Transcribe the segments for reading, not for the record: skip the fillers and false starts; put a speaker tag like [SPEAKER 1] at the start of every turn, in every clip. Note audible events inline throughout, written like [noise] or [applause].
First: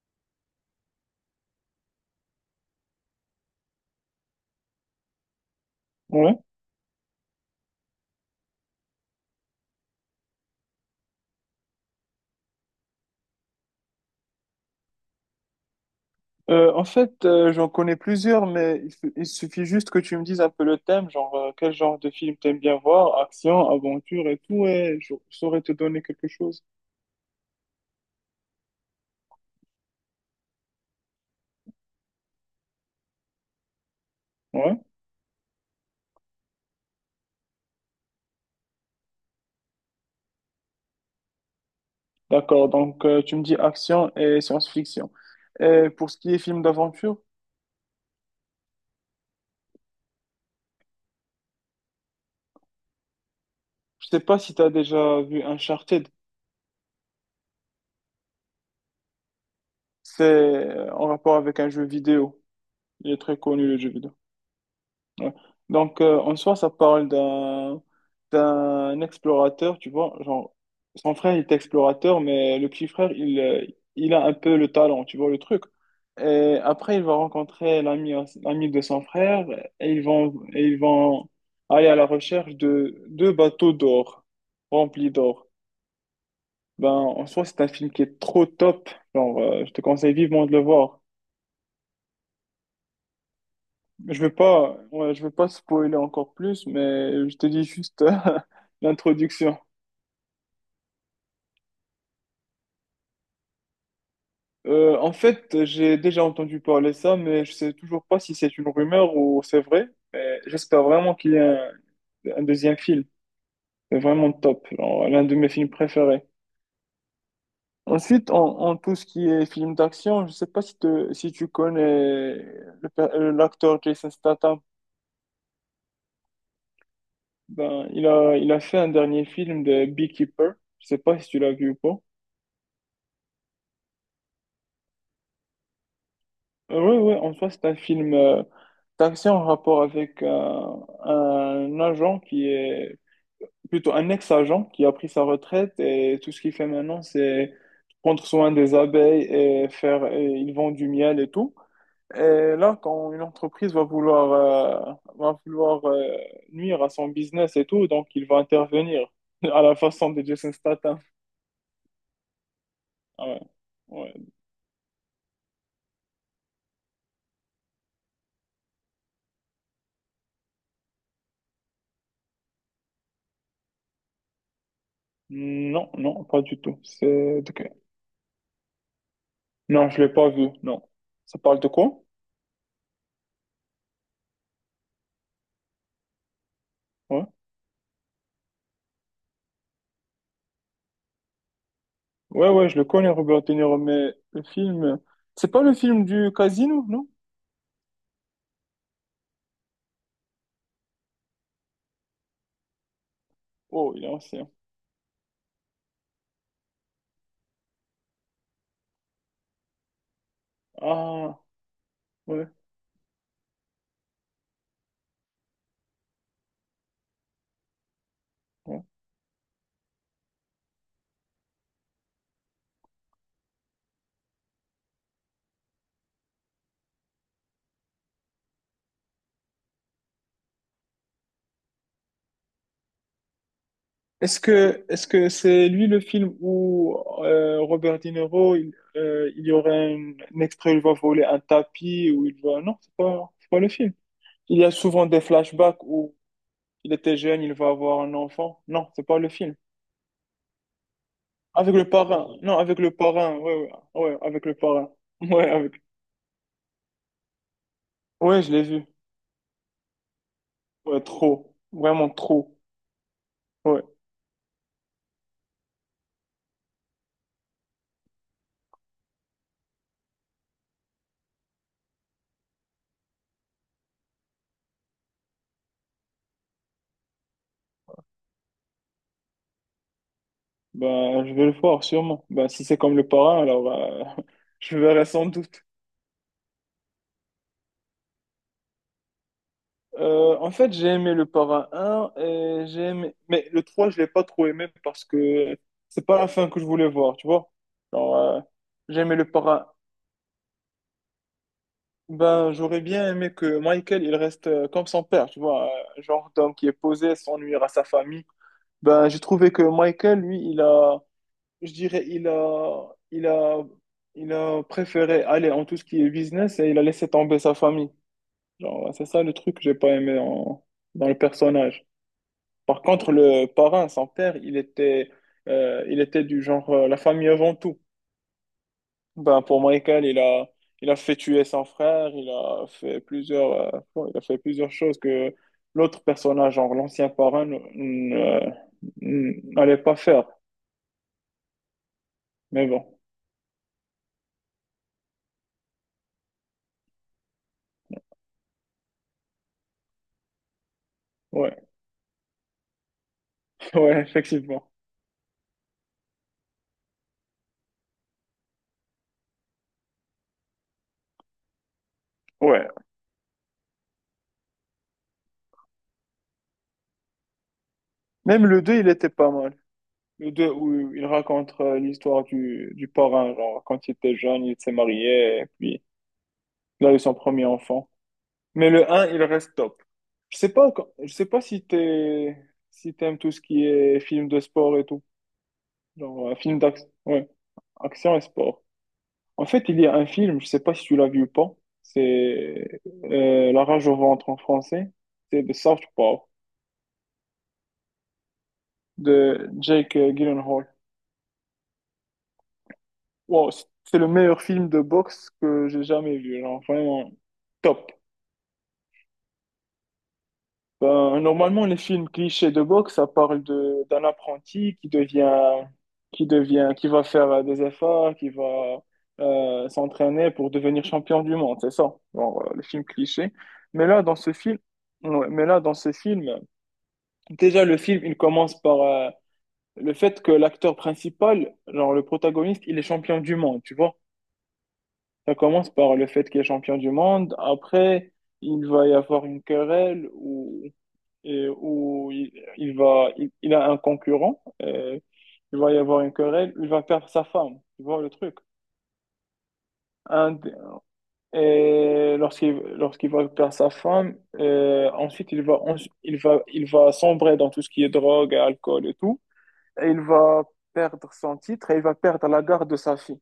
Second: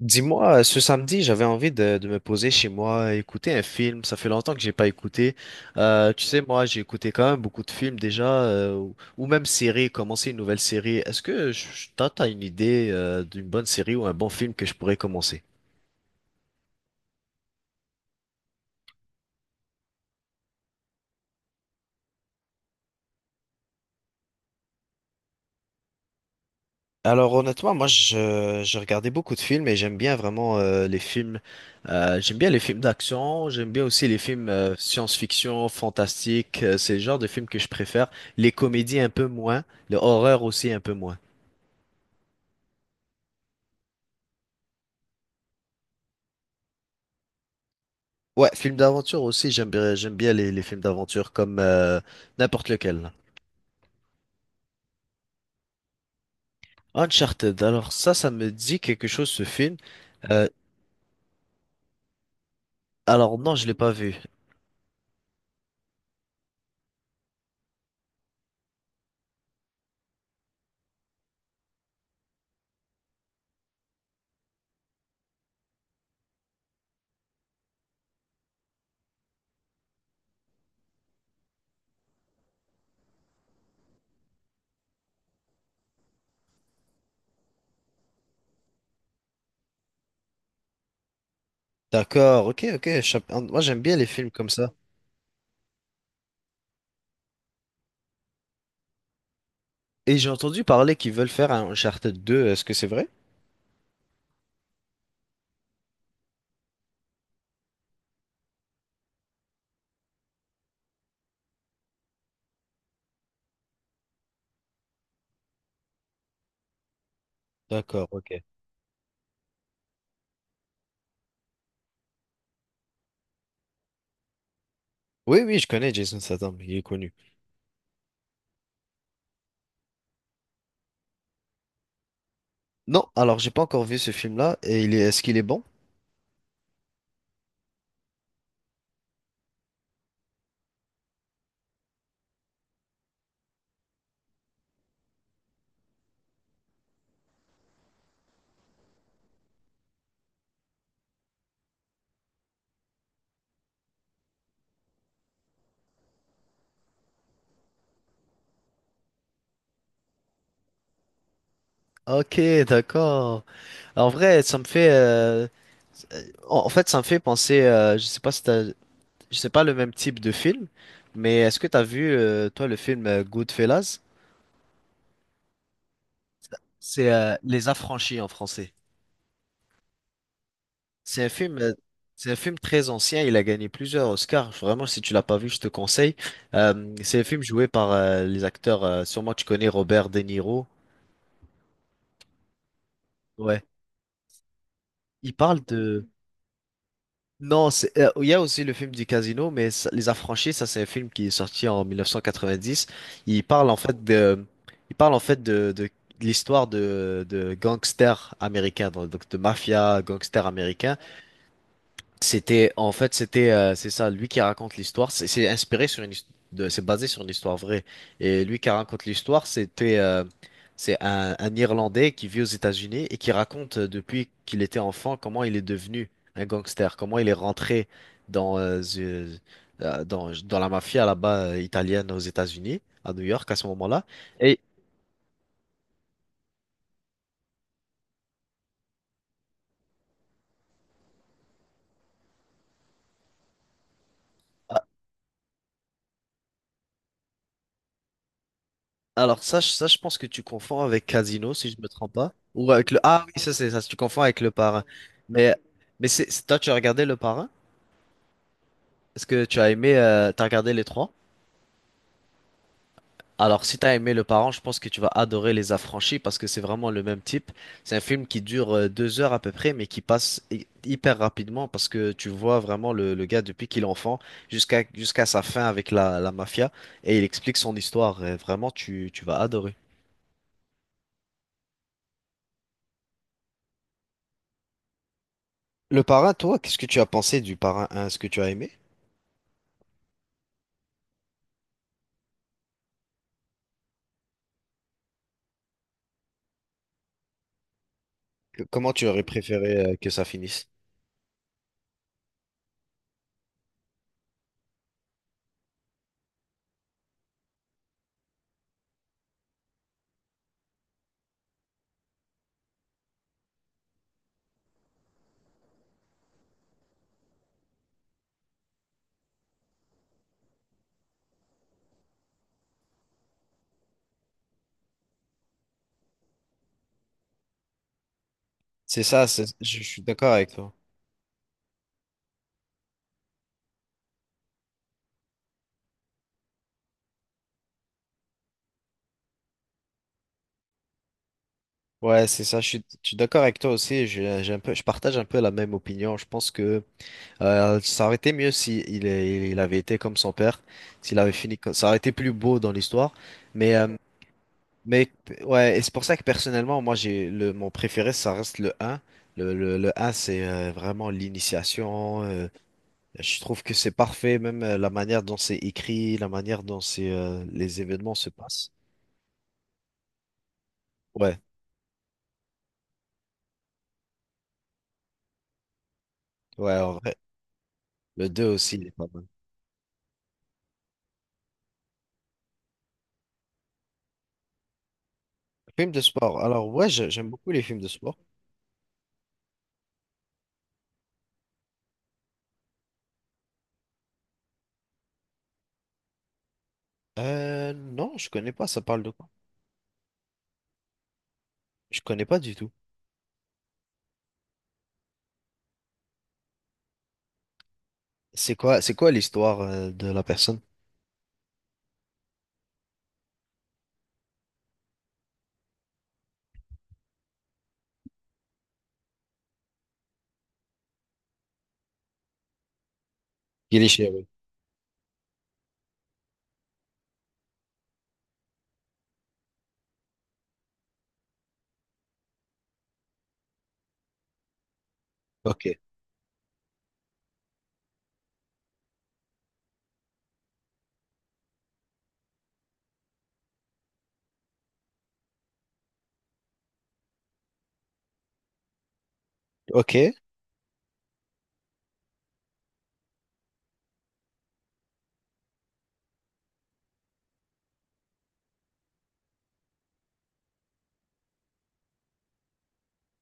[SPEAKER 1] Dis-moi, ce samedi, j'avais envie de me poser chez moi, écouter un film. Ça fait longtemps que j'ai pas écouté. Tu
[SPEAKER 2] Ouais.
[SPEAKER 1] sais, moi, j'ai écouté quand même beaucoup de films déjà, ou même séries, commencer une nouvelle série. Est-ce que t'as une idée, d'une bonne série ou un bon film que je pourrais commencer?
[SPEAKER 2] J'en connais plusieurs, mais il suffit juste que tu me dises un peu le thème, genre quel genre de film t'aimes bien voir, action, aventure et tout, et je saurais te donner quelque chose.
[SPEAKER 1] Alors honnêtement, moi je regardais beaucoup de films et j'aime bien vraiment les films. J'aime bien les films d'action, j'aime bien aussi les films
[SPEAKER 2] Ouais,
[SPEAKER 1] science-fiction, fantastique. C'est le genre de films que je préfère. Les comédies un peu moins, le horreur aussi un peu moins.
[SPEAKER 2] d'accord. Donc tu me dis action et science-fiction. Et pour ce qui est film d'aventure,
[SPEAKER 1] Ouais, film d'aventure aussi, j'aime bien les films d'aventure comme n'importe lequel.
[SPEAKER 2] je sais pas si t'as déjà vu Uncharted.
[SPEAKER 1] Uncharted, alors ça me dit quelque chose ce film.
[SPEAKER 2] C'est
[SPEAKER 1] Euh,
[SPEAKER 2] en rapport avec un jeu vidéo. Il est très
[SPEAKER 1] alors non, je
[SPEAKER 2] connu
[SPEAKER 1] l'ai
[SPEAKER 2] le jeu
[SPEAKER 1] pas vu.
[SPEAKER 2] vidéo. Ouais. Donc, en soi, ça parle d'un explorateur, tu vois. Genre, son frère, il est explorateur, mais le petit frère, il a un peu le talent, tu vois, le truc. Et après, il va rencontrer l'ami de son frère et ils vont aller à la recherche de deux bateaux d'or, remplis d'or. Ben, en soi, c'est un film qui est trop top. Je te conseille vivement de le voir.
[SPEAKER 1] D'accord, ok, ok. Moi, j'aime bien les
[SPEAKER 2] Je
[SPEAKER 1] films
[SPEAKER 2] veux
[SPEAKER 1] comme ça.
[SPEAKER 2] pas, ouais, je veux pas spoiler encore plus, mais je te dis juste [laughs] l'introduction.
[SPEAKER 1] Et j'ai entendu parler qu'ils veulent faire un Uncharted 2. Est-ce que c'est vrai?
[SPEAKER 2] J'ai déjà entendu parler ça, mais je sais toujours pas si c'est une rumeur ou c'est vrai. Mais j'espère vraiment qu'il y a un deuxième film. C'est vraiment top, genre, l'un de mes films préférés.
[SPEAKER 1] D'accord,
[SPEAKER 2] Ensuite,
[SPEAKER 1] ok.
[SPEAKER 2] en tout ce qui est film d'action, je sais pas si tu connais l'acteur Jason Statham.
[SPEAKER 1] Oui, oui, je connais Jason Statham, il est connu.
[SPEAKER 2] Ben, il a fait un dernier film de Beekeeper. Je sais pas si tu l'as vu ou pas.
[SPEAKER 1] Non, alors j'ai pas encore vu ce film-là, et est-ce qu'il est bon?
[SPEAKER 2] Ouais, ouais, en soi, c'est un film d'action en rapport avec un agent qui est plutôt un ex-agent qui a pris sa retraite et tout ce qu'il fait maintenant, c'est prendre soin des abeilles et faire, et ils vendent du miel et tout. Et là, quand une entreprise va vouloir, nuire à son business et tout, donc il va intervenir [laughs] à la façon de Jason Statham.
[SPEAKER 1] Ok,
[SPEAKER 2] Ah ouais.
[SPEAKER 1] d'accord. En
[SPEAKER 2] Ouais.
[SPEAKER 1] vrai, ça me fait, en fait, ça me fait penser, je sais pas si t'as c'est pas le même type de film, mais est-ce que t'as vu, toi, le film Goodfellas?
[SPEAKER 2] Non, non, pas du tout.
[SPEAKER 1] C'est
[SPEAKER 2] C'est...
[SPEAKER 1] Les Affranchis en français.
[SPEAKER 2] Non, je l'ai pas vu, non.
[SPEAKER 1] C'est un
[SPEAKER 2] Ça
[SPEAKER 1] film,
[SPEAKER 2] parle de
[SPEAKER 1] euh,
[SPEAKER 2] quoi?
[SPEAKER 1] c'est un film très ancien. Il a gagné plusieurs Oscars. Vraiment, si tu l'as pas vu, je te conseille. C'est un
[SPEAKER 2] Ouais.
[SPEAKER 1] film joué par les acteurs. Sûrement, tu connais Robert De Niro.
[SPEAKER 2] Ouais, ouais, je le connais, Robert De
[SPEAKER 1] Ouais.
[SPEAKER 2] Niro, mais le film...
[SPEAKER 1] Il
[SPEAKER 2] C'est pas
[SPEAKER 1] parle
[SPEAKER 2] le film
[SPEAKER 1] de
[SPEAKER 2] du casino, non?
[SPEAKER 1] Non, il y a aussi le film du casino, mais Les Affranchis, ça c'est un film qui est sorti en 1990. Il parle en
[SPEAKER 2] Oh,
[SPEAKER 1] fait
[SPEAKER 2] il est
[SPEAKER 1] de,
[SPEAKER 2] ancien.
[SPEAKER 1] il parle en fait de l'histoire de gangsters américains, donc de mafia gangsters américains.
[SPEAKER 2] Ah, ouais,
[SPEAKER 1] C'était, en fait, c'était, C'est ça, lui qui raconte l'histoire. C'est inspiré sur c'est basé sur une histoire vraie. Et lui qui
[SPEAKER 2] ouais.
[SPEAKER 1] raconte l'histoire, c'est un Irlandais qui vit aux États-Unis et qui raconte depuis qu'il était enfant comment il est devenu un gangster, comment il est rentré dans, euh, ze- dans la mafia là-bas italienne aux États-Unis, à New York à ce moment-là.
[SPEAKER 2] Est-ce que c'est lui le film où Robert De Niro, il y aurait un extrait où il va voler un tapis, où il va... Non, c'est pas le film. Il y a souvent des flashbacks où il était jeune, il va avoir un enfant. Non, c'est pas le
[SPEAKER 1] Alors
[SPEAKER 2] film.
[SPEAKER 1] ça, ça, je pense que tu confonds avec Casino, si
[SPEAKER 2] Avec
[SPEAKER 1] je me
[SPEAKER 2] le
[SPEAKER 1] trompe
[SPEAKER 2] parrain.
[SPEAKER 1] pas.
[SPEAKER 2] Non, avec le
[SPEAKER 1] Ah oui,
[SPEAKER 2] parrain,
[SPEAKER 1] ça,
[SPEAKER 2] ouais,
[SPEAKER 1] c'est ça, tu
[SPEAKER 2] ouais, ouais,
[SPEAKER 1] confonds avec
[SPEAKER 2] avec
[SPEAKER 1] le
[SPEAKER 2] le
[SPEAKER 1] parrain.
[SPEAKER 2] parrain. [laughs] Ouais,
[SPEAKER 1] Mais,
[SPEAKER 2] avec...
[SPEAKER 1] mais, toi, tu as regardé le parrain?
[SPEAKER 2] Ouais, je l'ai vu.
[SPEAKER 1] Est-ce que tu as aimé, t'as regardé les
[SPEAKER 2] Ouais,
[SPEAKER 1] trois?
[SPEAKER 2] trop. Vraiment trop.
[SPEAKER 1] Alors, si
[SPEAKER 2] Ouais.
[SPEAKER 1] t'as aimé le parrain, je pense que tu vas adorer Les Affranchis parce que c'est vraiment le même type. C'est un film qui dure 2 heures à peu près, mais qui passe hyper rapidement parce que tu vois vraiment le gars depuis qu'il est enfant jusqu'à sa fin avec la mafia et il explique son histoire. Et vraiment, tu vas adorer.
[SPEAKER 2] Bah, je vais le voir, sûrement. Bah, si c'est comme le parrain, alors bah, [laughs] je verrai sans doute.
[SPEAKER 1] Le parrain, toi, qu'est-ce que tu as pensé du parrain 1? Est-ce que tu as aimé?
[SPEAKER 2] J'ai aimé le parrain un et j'ai aimé... Mais le 3, je l'ai pas trop aimé parce que c'est pas la fin que je voulais voir, tu vois. Alors, euh,
[SPEAKER 1] Comment
[SPEAKER 2] j'ai
[SPEAKER 1] tu
[SPEAKER 2] aimé
[SPEAKER 1] aurais
[SPEAKER 2] le parrain.
[SPEAKER 1] préféré que ça finisse?
[SPEAKER 2] Ben, j'aurais bien aimé que Michael, il reste comme son père, tu vois. Genre d'homme qui est posé, s'ennuie à sa famille. Ben, j'ai trouvé que Michael, lui, il a... je dirais, il a préféré aller en tout ce qui est business et il a laissé tomber sa famille. Genre, c'est ça le truc que j'ai pas aimé dans le personnage. Par contre, le parrain, son père, il était du genre la famille avant tout.
[SPEAKER 1] C'est ça,
[SPEAKER 2] Ben, pour
[SPEAKER 1] je suis
[SPEAKER 2] Michael,
[SPEAKER 1] d'accord avec toi.
[SPEAKER 2] il a fait tuer son frère, il a fait plusieurs, il a fait plusieurs choses que l'autre personnage, genre l'ancien parrain, n'allait pas faire.
[SPEAKER 1] Ouais, c'est ça,
[SPEAKER 2] Mais
[SPEAKER 1] je suis,
[SPEAKER 2] bon,
[SPEAKER 1] je suis d'accord avec toi aussi. J'ai un peu, je partage un peu la même opinion. Je pense que ça aurait été mieux si il avait été comme son père, s'il avait fini,
[SPEAKER 2] ouais,
[SPEAKER 1] ça aurait été plus beau dans l'histoire.
[SPEAKER 2] [laughs]
[SPEAKER 1] Mais, euh,
[SPEAKER 2] ouais, effectivement.
[SPEAKER 1] mais, ouais, et c'est pour ça que personnellement, moi, mon préféré, ça reste le 1. Le 1, c'est vraiment l'initiation.
[SPEAKER 2] Ouais.
[SPEAKER 1] Je trouve que c'est parfait, même la manière dont c'est écrit, la manière dont les événements se
[SPEAKER 2] Même le
[SPEAKER 1] passent.
[SPEAKER 2] 2 il était pas mal. Le 2 où il
[SPEAKER 1] Ouais,
[SPEAKER 2] raconte l'histoire du parrain, genre, quand il était jeune, il s'est marié, et puis
[SPEAKER 1] ouais,
[SPEAKER 2] il
[SPEAKER 1] en
[SPEAKER 2] a eu son
[SPEAKER 1] vrai.
[SPEAKER 2] premier enfant.
[SPEAKER 1] Le 2
[SPEAKER 2] Mais
[SPEAKER 1] aussi, il
[SPEAKER 2] le
[SPEAKER 1] est pas
[SPEAKER 2] un il
[SPEAKER 1] mal.
[SPEAKER 2] reste top. Je sais pas, je sais pas si t'es, si t'aimes tout ce qui est film de sport et tout.
[SPEAKER 1] Film de
[SPEAKER 2] Genre, un
[SPEAKER 1] sport.
[SPEAKER 2] film
[SPEAKER 1] Alors,
[SPEAKER 2] d'action,
[SPEAKER 1] ouais,
[SPEAKER 2] ouais,
[SPEAKER 1] j'aime beaucoup les films de
[SPEAKER 2] action
[SPEAKER 1] sport.
[SPEAKER 2] et sport. En fait, il y a un film, je sais pas si tu l'as vu ou pas. C'est La rage au ventre en français. C'est The South Park
[SPEAKER 1] Non, je connais pas, ça parle de quoi?
[SPEAKER 2] de Jake Gyllenhaal.
[SPEAKER 1] Je connais pas du tout.
[SPEAKER 2] Wow, c'est le meilleur film de boxe que j'ai jamais vu, genre vraiment top.
[SPEAKER 1] C'est quoi l'histoire, de la personne?
[SPEAKER 2] Ben, normalement, les films clichés de boxe, ça parle de d'un apprenti qui va faire des efforts, qui va s'entraîner pour devenir champion du monde, c'est ça. Bon, les films clichés.
[SPEAKER 1] Il
[SPEAKER 2] Mais
[SPEAKER 1] est
[SPEAKER 2] là,
[SPEAKER 1] chez
[SPEAKER 2] dans
[SPEAKER 1] oui.
[SPEAKER 2] ce film, ouais, mais là, dans ce film, déjà le film, il commence par le fait que l'acteur principal, genre le protagoniste, il est champion du monde, tu vois. Ça
[SPEAKER 1] Ok,
[SPEAKER 2] commence par le fait qu'il est champion du monde. Après, il va y avoir une querelle où, et où il a un concurrent. Et il va y avoir une querelle. Il va perdre sa femme. Tu vois le truc.
[SPEAKER 1] ok.
[SPEAKER 2] Un d- et lorsqu'il va perdre sa femme, ensuite il va, en- il va sombrer dans tout ce qui est drogue, alcool et tout. Et il va perdre son titre et il va perdre la garde de sa fille.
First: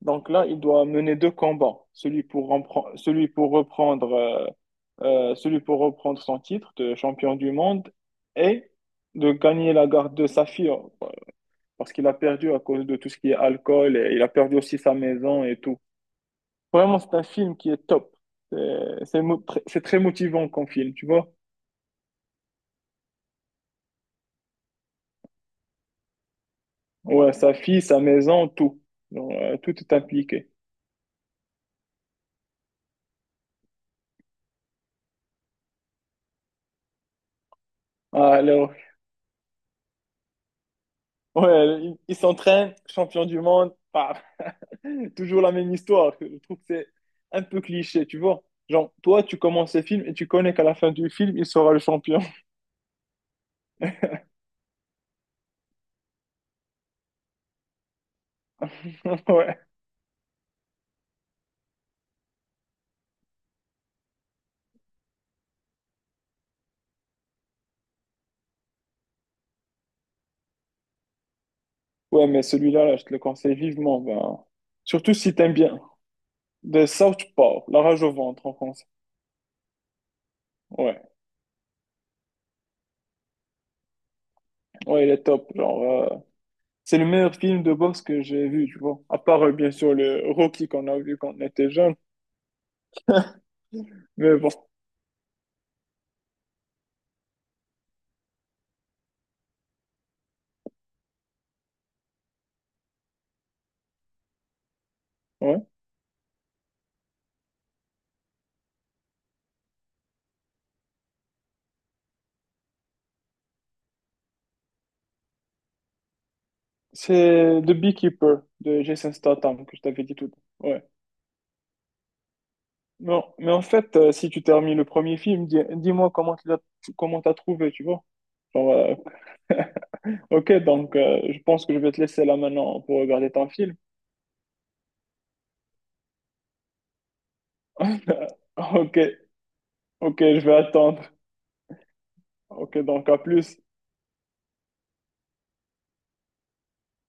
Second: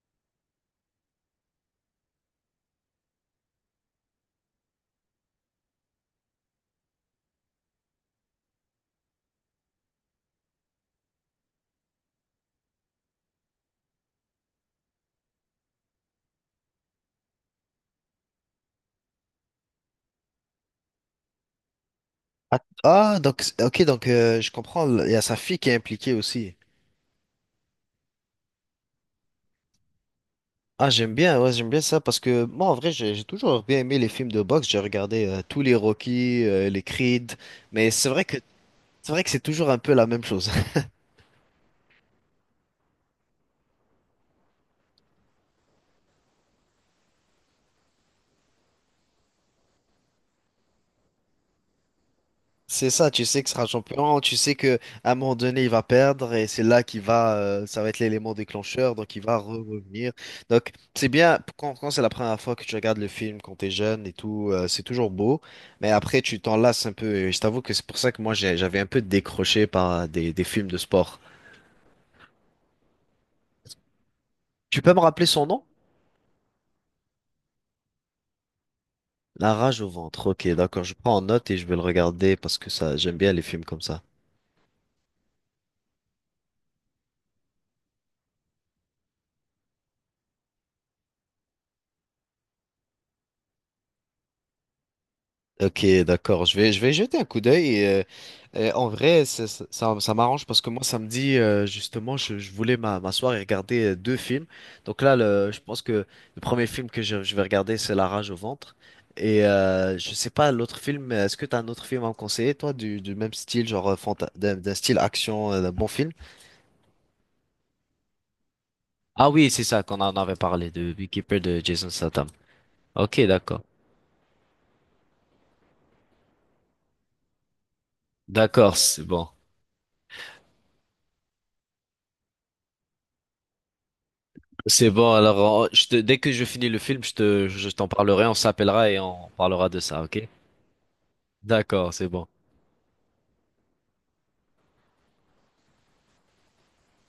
[SPEAKER 2] Donc là, il doit mener deux combats, celui pour reprendre son titre de champion du monde et de gagner la garde de sa fille, parce qu'il a perdu à cause de tout ce qui est alcool et il a perdu aussi sa maison et tout. Vraiment, c'est un film qui est top. C'est très motivant comme film, tu vois.
[SPEAKER 1] Ah, ah, donc, ok, je comprends, il y a sa fille qui est impliquée aussi.
[SPEAKER 2] Ouais, sa fille, sa maison, tout. Donc, tout est impliqué.
[SPEAKER 1] Ah, j'aime bien, ouais, j'aime bien ça parce que moi, en vrai, j'ai toujours bien aimé les films de boxe. J'ai regardé tous les Rocky, les Creed, mais c'est vrai que
[SPEAKER 2] Alors,
[SPEAKER 1] c'est vrai que c'est toujours un peu la même chose. [laughs]
[SPEAKER 2] ouais, il s'entraîne, champion du monde, paf. [laughs] Toujours la même histoire. Je trouve que c'est un peu cliché, tu vois. Genre, toi, tu commences le film et tu connais qu'à la fin du film, il sera le champion.
[SPEAKER 1] C'est ça, tu sais que sera champion, tu sais que à un moment donné, il va perdre et c'est là qu'il va, ça va être l'élément déclencheur, donc il
[SPEAKER 2] [laughs]
[SPEAKER 1] va
[SPEAKER 2] Ouais.
[SPEAKER 1] revenir. Donc c'est bien quand c'est la première fois que tu regardes le film, quand t'es jeune et tout, c'est toujours beau, mais après tu t'en lasses un peu. Et je t'avoue que c'est pour ça que moi j'avais un peu décroché par des films de sport.
[SPEAKER 2] Ouais, mais celui-là, là, je te le conseille vivement. Ben...
[SPEAKER 1] Tu peux me
[SPEAKER 2] Surtout
[SPEAKER 1] rappeler
[SPEAKER 2] si
[SPEAKER 1] son
[SPEAKER 2] t'aimes
[SPEAKER 1] nom?
[SPEAKER 2] bien. The Southpaw, La rage au ventre en français.
[SPEAKER 1] La rage au ventre. Ok, d'accord. Je
[SPEAKER 2] Ouais,
[SPEAKER 1] prends en note et je vais le regarder parce que ça, j'aime bien les films comme ça.
[SPEAKER 2] ouais, il est top. C'est le meilleur film de boxe que j'ai vu, tu vois. À part, bien sûr, le Rocky qu'on a vu quand on était jeune. Mais bon,
[SPEAKER 1] Ok, d'accord. Je vais jeter un coup d'œil. En vrai, ça m'arrange parce que moi, samedi, justement, je voulais m'asseoir et regarder deux films. Donc là, je
[SPEAKER 2] ouais.
[SPEAKER 1] pense que le premier film que je vais regarder, c'est La rage au ventre. Et je sais pas, l'autre film, est-ce que t'as un autre film à me conseiller, toi, du même style, genre d'un style action, d'un bon film?
[SPEAKER 2] C'est The Beekeeper de Jason
[SPEAKER 1] Ah oui, c'est
[SPEAKER 2] Statham que
[SPEAKER 1] ça
[SPEAKER 2] je
[SPEAKER 1] qu'on
[SPEAKER 2] t'avais
[SPEAKER 1] en
[SPEAKER 2] dit tout
[SPEAKER 1] avait
[SPEAKER 2] à
[SPEAKER 1] parlé,
[SPEAKER 2] l'heure. Ouais.
[SPEAKER 1] de Beekeeper de Jason Statham. Ok,
[SPEAKER 2] Non, mais
[SPEAKER 1] d'accord.
[SPEAKER 2] en fait, si tu termines le premier film, dis, moi comment tu l'as, comment t'as trouvé, tu vois. Genre,
[SPEAKER 1] D'accord,
[SPEAKER 2] euh,
[SPEAKER 1] c'est bon.
[SPEAKER 2] ok, donc je pense que je vais te laisser là maintenant pour regarder ton film.
[SPEAKER 1] C'est bon, alors dès que je finis le film, je t'en
[SPEAKER 2] [laughs]
[SPEAKER 1] parlerai, on s'appellera
[SPEAKER 2] Ok,
[SPEAKER 1] et on parlera de ça,
[SPEAKER 2] ok,
[SPEAKER 1] ok?
[SPEAKER 2] je vais attendre.
[SPEAKER 1] D'accord, c'est bon.
[SPEAKER 2] Ok, donc à plus.